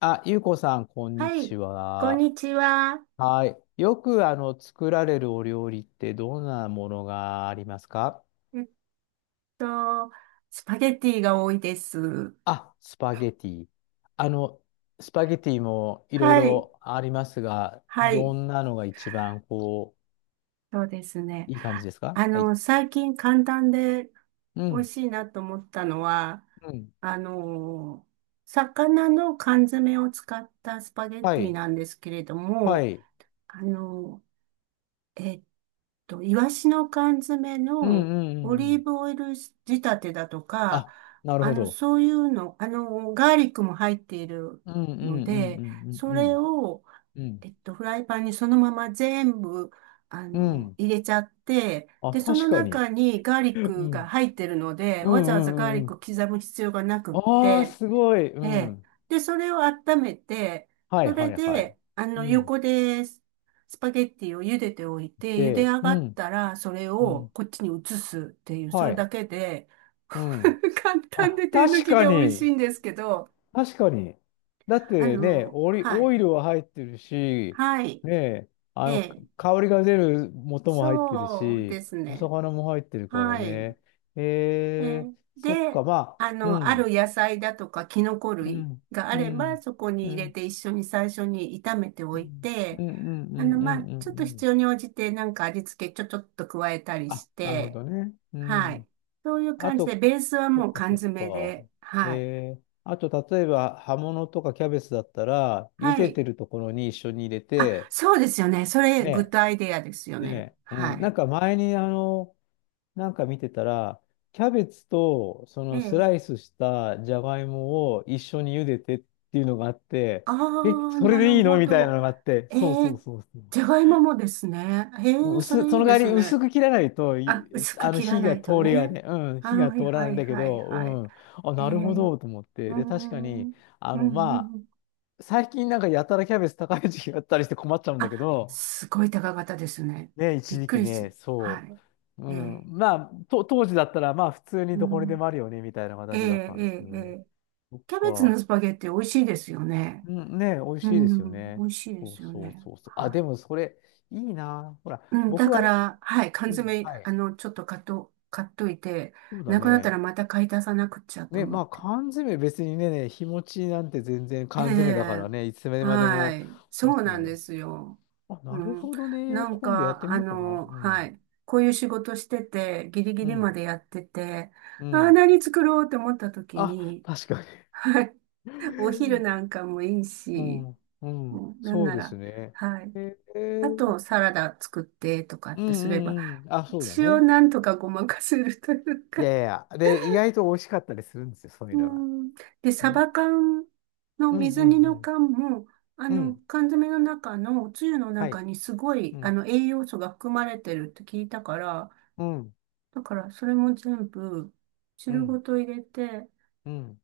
あ、ゆうこさん、こんにはい、ちこんは。にちは。はい。よく、作られるお料理ってどんなものがありますか？えっと、スパゲティが多いです。あ、スパゲティ。あの、スパゲティもいろいはい、ろありますが、はどい、んなのが一番、そうですね。いい感じですか？はい。最近簡単でう美味ん。しいなと思ったのは、うん。あの、魚の缶詰を使ったスパゲはティい。なんですけれどはも、い。あの、えっイワシの缶詰うん、のうん、うオんうリん。ーブオイル仕立てだとか、あ、なるほど。そういうの、ガーリックも入っているうん、うん、うのん、うで、ん、そうん、うれん。を、うん。フライパンにそのまま全部、うん。入れちゃって、あ、で、そ確のかに。中にガーリッうクん。が入ってるので、うん、うわざわざガん、ーうリッんうクをん。刻む必要がなくっああ、て、すごい。うええ。ん。で、それを温めて、はいそはれいはい。で、うん。横でスパゲッティを茹でておいて、茹でで、上うがっん。たら、それうをん。こっちに移すっていう、そはれい。だけで、うん。簡単あ、で手抜確きかで美味しに。いんですけど、確かに。だってね、はオい。イルは入ってるし、はい。ね、あえの、え。香りが出る元も入ってるそうし、ですおね。魚も入ってるからはい。ね。えー、そっで、か、まあ、うあん。る野菜だとかキノコう類ん。があうれば、ん。そこにう入れん。て一緒に最初に炒めておういん。て、うん。うん。うん。うん。まうあ、んちょっとう必ん。要に応じてなんか味付けちょっと加えたりしあ、なるほて、どね。うはい。ん。そういうあ感じで、と、ベースはそっもうか缶そっ詰か。で、はい。あと、例えば、葉物とかキャベツだったら、茹はでい。てるところに一緒に入れあ、て、そうですよね。それ、グッね、ドアイデアですよね。ね、うはん、ない。んか前に、なんか見てたら、キャベツと、そえのスラえ。イスしたじゃがいもを一緒に茹でてっていうのがあって、あえ、あ、それなでるいいのほみたいど。なのがあって、えそうそうえ、そうそう。じゃがいももですね。ええ、それそいいので代すわり薄ね。く切らないと、あ、薄く切ら火ながい通とりがね。ね、うん、火がはい通らなはいんいだけはいはい。ど、うん、あ、へなるほえ、どと思っうて、ーで、確かん、うに、ん、うまん。あ、最近なんかやたらキャベツ高い時期があったりして困っちゃうんだあ、けど、すごい高かったですね。ね、び一っ時く期りね、し、はそい。う、うええ、ん、まあ、当時だったら、まあ、普通にうどこにでん、もあるよね、みたいなえ形だっえ、たんですけええ、どえね。え、そっキャベツのか、スパゲッティ美味しいですよね。うん、ね、美味うしいですよん、美ね。味しいでそすうよそうね。そうそう。あ、はでもそれ、いいな。ほら、い。うん、だ僕か割と、ら、はい、缶うん、詰、はい、ちょっと買っといて、そうだなくなったね。らまた買い足さなくっちゃとね、思まっあて。缶詰別にね、日持ちなんて全然え缶詰だかえ、らね、いつまではもい、そ持うつなもんのでだし。すよ。あ、うなるん、ほどね。なん今度やっか、てみようかな。うはん。い、こういう仕事してて、ギリギうリまん。でやってて、うああ、ん。何作ろうと思った時あ、に、確かはい、お昼に。なん かもいいうし、ん。うん。もう、なんそうなですら、ね。はい、えあー、と、サラダ作ってとかうっんてすうれば、んうん。あ、そうだ一応ね。なんとかごまかせるといういか、やいやいや。で、意外と美味しかったりするんですよ、そういううのが。ん。で、サね。バ缶のうん水う煮のん缶も、うん。うん。缶詰の中のおつゆのは中い。にすごい、うん。栄養素が含まれてるって聞いたから、うん。だからそれも全部う汁ごん。と入れてっうん。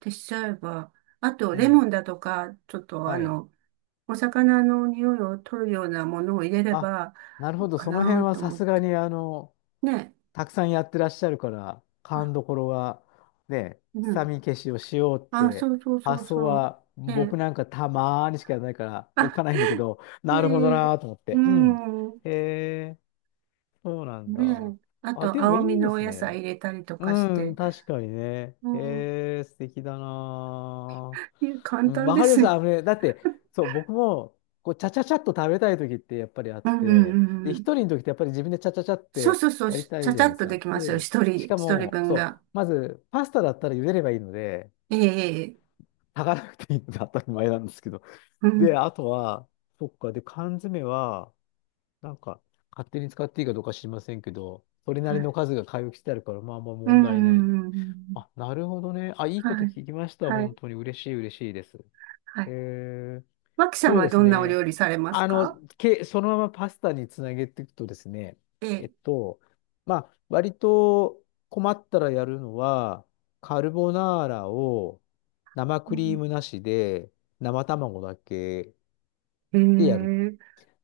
てしちゃえば、あとうレモん。ンだとか、ちょっとはい。お魚の匂いを取るようなものを入れれあ、ば、なるほど。かその辺なはとさ思っすがて。に、ね。たくさんやってらっしゃるから、あ、勘どころは、ね、う臭ん。み消しをしようっあ、て、そうそうそう発想そはう。ね。僕なんかたまーにしかやらないから、置あ、かないんだけど、ねなるほどえ、なーと思っうて。うん。ん。へえ、そうなんねだ。え。ああ、と、でもい青みいでのおす野菜ね。入れたりとかしうん、て。確かにね。うん。へえ、素敵だないやー。簡うん、単わでかりますす。あよ。のね、だって、そう、僕も、こう、ちゃちゃちゃっと食べたい時ってやっぱりあっうんうんうて、んで、う一ん。人の時ってやっぱり自分でちゃちゃちゃっそうてそうそう。やりしたちいゃじちゃゃないでっすとでか。きますよ。で、しか一人も、分そう、が。まず、パスタだったら茹でればいいので、ええ、ええ、炊かなくていいので当たり前なんですけど。うん。で、あとは、そっか、で、缶詰は、なんか、勝手に使っていいかどうか知りませんけど、それなはりのい。数が買い置きしてあるから、まあまあう問んう題ない。んうんうん。あ、なるほどね。あ、いいこはとい。聞きました。は本い。当に嬉しい、嬉しいです。はえい。ー、マキさんそうはですどんなおね。料理されますあの、か？そのままパスタにつなげていくとですね、ええっえ。と、まあ、割と困ったらやるのは、カルボナーラを生うクリーん。ムなしで、生卵だけえでやる。え。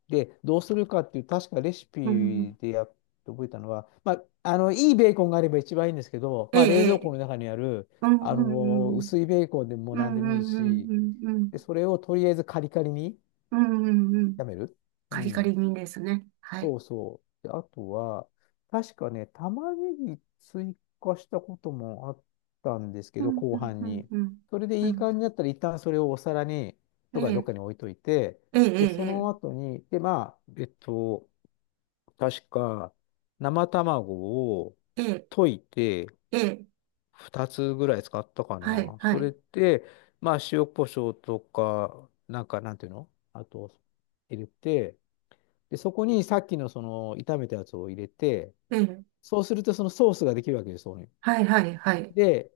で、どうするかっていう、確かレシうん。ピで覚えたのは、まあ、いいベーコンがあれば一番いいんですけど、ええ。まあ、冷蔵庫ええ、の中にある、うんうんうん。薄いベーコンでもう何でんうもいいし、んうんうん。で、それをとりあえずカリカリにうんうんうんうん。炒める。うカリカん。リにですね。はい。そうそう。で、あとは、確かね、玉ねぎ追加したこともあったんですけうど、ん、う後ん、半うん、に。うん。それうでいいん、感じだったら、一旦それをお皿に、えとかどっえ、かに置いといて、えで、そえ、の後に、で、まあ、確か、生卵をええ、ええ、溶いて、ええ、2つぐらい使ったかはい、な。そはい、れで、まあ、塩コショウとか、なんか、なんていうのあと、入れて、で、そこにさっきのその炒めたやつを入れて、ええ、そうするとそのソースができるわけです、そこに。はい、はい、はい、で、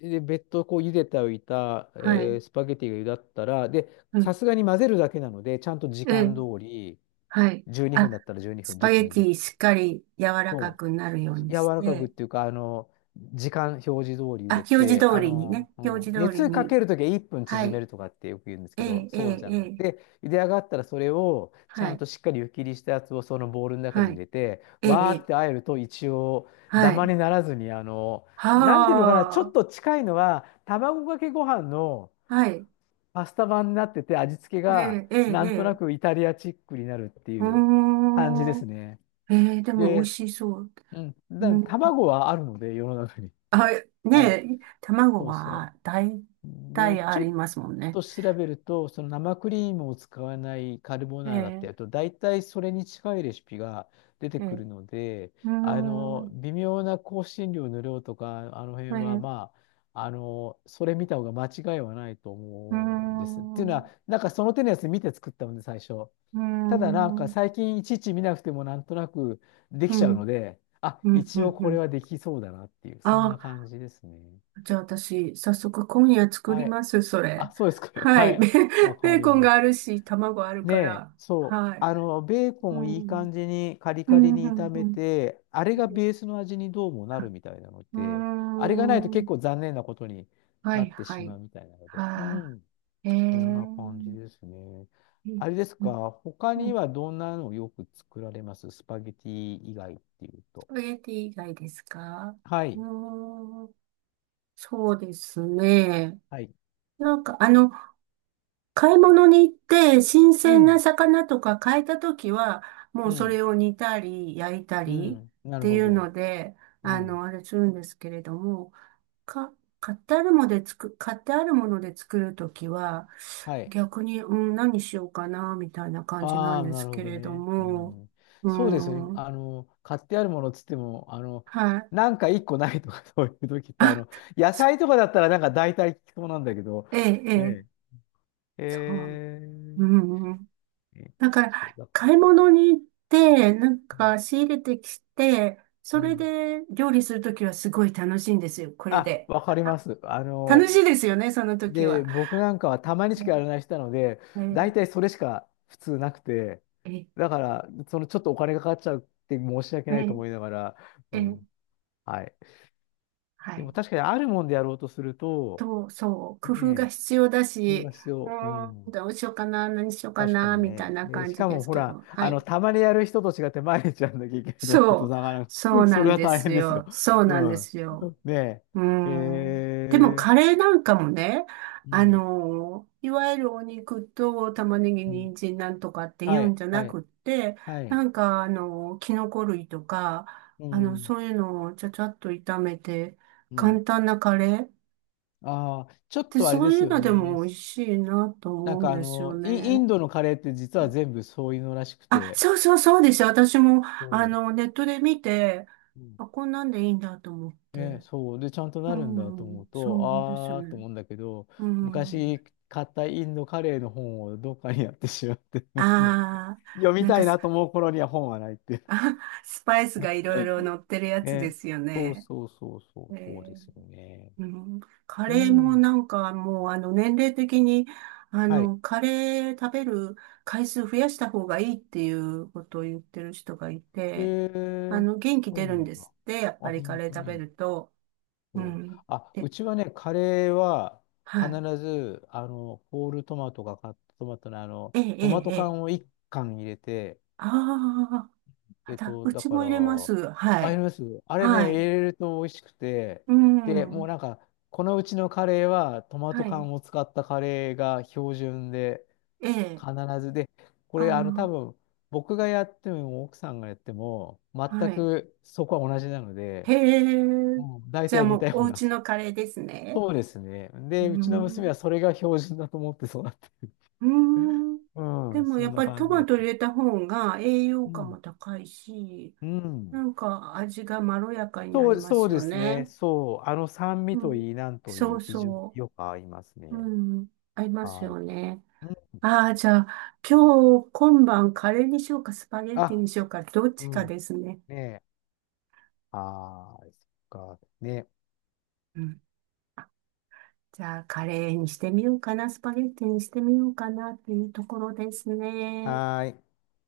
で、別途こう茹でておいた、はい、スパゲティが茹だったら、で、うさん、すがに混ぜるだけなので、ちゃんと時ええ、間通り、はい。12あ、分だったら12ス分、パ1分ゲならテ10ィ分。しっかり柔らかくなるように柔しらかくって、ていうか、時間表示通り茹あ、で表示て、通りにね、う表ん、示通り熱かに、けるときは1分は縮めい、るとかってよく言うんですえけど、え、えそうえ、じゃえない。え、で、茹で上がったらそれをちゃはんい、としっかり湯切りしたやつをそのボウルの中はに入い、れて、ええ、わーえっえ、てあえると一応はダマい、にならずに、なんていうのかな、ちょはっと近いのは、卵かけご飯のあ、はい、パスタ版になってて、味付けえがえ、ええ、なえんとなえ、くイタリアチックになるっていうう感じでーすん、ね。ええ、でも美味で、しそう。うん。だから卵はあるので、世の中に。あ、ねはい。え、卵そうそは大う。で、体ちあょっりますもんね。と調べると、その生クリームを使わないカルボえナーラってえ、やると、大体それに近いレシピが出てえくえ、るので、うーん、微妙な香辛料の量とか、あの辺ええ、は、うまあ、それ見た方が間違いはないとー思うんです。っていうのん、うは、なんかその手のやつ見て作ったので、最初。ーただなんん、かうん、最近いちいち見なくてもなんとなくでうきちゃうん、ので、あ、うん、一応うこれん。はできそうだなっていう、そんなあ、感じですね。じゃあ私、早速今夜作はりい。ます、そあ、れ。そうですか。ははい。い。わかベーりコンまがしあた。るし、卵あるねかえ、ら。そう。はい。ベーコうンをいいん、感じにカリうカリん、にう炒ん、めうん。て、あれがベースの味にどうもなるみたいなのうーで、あれがないと結ん。構残念なことにはない、ってはしい。まうみたいなので。うはあ、ん。ええ。こんうな感じんですね。あれですか、他うにん、はどんなのをよく作られますスパゲティ以外っていうスと？パゲティ以外ですか？はうい。ーん、そうですね。はい。なんか、買い物に行って、新う鮮なん。魚とか買えたときは、もううそん。れを煮たり、焼いたうりっん。なるていほうど。ので、うん。あれするんですけれども、か、買ってあるもので作るときは、はい。逆に、うん、何しようかな、みたいな感じなあんあ、でなするほけどれどね。うも、ん。うそうですよね。ん、買ってあるものっつっても、はい。なんか一個ないとか そういう時って、あ、野そ 菜とかだったらなんか大体聞きそうなんだけど、ええ、ええ。ねえ。そう。うん、ねだかそうら、だ。買い物に行って、なんうん。か仕入れてきて、うそれん。で料理するときはすごい楽しいんですよ、これあ、で。わかりまあ、す。楽しいですよね、その時で、は。僕なんかはたまにしかやらえ、ない人なので、え、大体それしか普通なくて、え、だから、そのちょっとお金がかかっちゃうって申し訳ないと思いえ、ながら、うえ、ん、はい。はでい。も確かにあるもんでやろうとすると、と、そう、工夫がねえ、必要だ工夫がし、必う要。うーん、ん、どうしようかな、何しようか確かな、にみたいね。なで感しじかでもすほけら、ど、はい。たまにやる人と違って毎日やんなきゃいけないとなるそと、う、なかなか、そう そなれんはで大す変ですよ。よ。そううなんでん。すよ。ねうーえ。ん。でもカレーなんかもね、うん。いわゆるお肉と玉ねぎ、うん。人参なんとかっては言うい、んじゃはない。くって、はない。んかキノコ類とか、うん。そういうのをちゃちゃっと炒めて、うん。簡単なカレーっああ、ちょってとあれそでういすうよのでね。も美味しいなとなん思うんかですよインね。ドのカレーって実は全部そういうのらしくあ、て。そうそうそうです。私も、そネットで見て、う。うん。あ、こんなんでいいんだと思っね、て。そう。で、ちゃんとうなるんだと思うん、と、そうですああ、とね。思うんだけど、うん。昔買ったインドカレーの本をどっかにやってしまって、ああ、読みなんたかいなと思う頃には本はないっていう。スパイスがいろいろ乗って るやつでね。すよそうね。そうそうそえう、そうでーすよね。うん、カうレーもん。なんかもう年齢的にはい。カレー食べる回数増やした方がいいっていうことを言ってる人がいえて、ー、元気そ出うるなんんでだ。すって、やっあ、ぱりカ本レー当食べに。ると。うそう。ん。あ、で、うちはね、カレーはは必い。ず、ホールトマトがカットトマトのええ、ええ、トマトええ。缶を1缶入れて、あーあ、うだちかもら、入れます。はあ、りい。ます。あれね、は入い。れると美味しくて、うで、もん。うなんか、このうちのカレーはトマトはい。缶を使ったカレーが標準で、え必え。ずで、こあれ、多あ。分、僕がやっても奥さんがやっても、全はい。くそこは同じなので、へうえ。ん、大じゃあ体似もたうよおうな。家のカレーですね。そうですね。うーで、うちの娘ん。はそれが標準だと思って育って。うーん。うでん、もそやっんなぱり感トじマでト入す。れた方が栄養う価もん。高いし、うなん。んか味がまろやかになそりう、まそうすでよすね。ね。そう。あの酸味うとん。いい、なんとそいい、う非常にそよく合いますう。ね。うん。合いますはい。よね。うん、ああ、じゃあ今日今晩カレーにしようかスパゲッティあ、にしようかどっうちかん。ですね。ねえ。はーい。そっか。ね。うん。じゃあカレーにしてみようかな、スパゲッティにしてみようかなっていうところですね。はーい。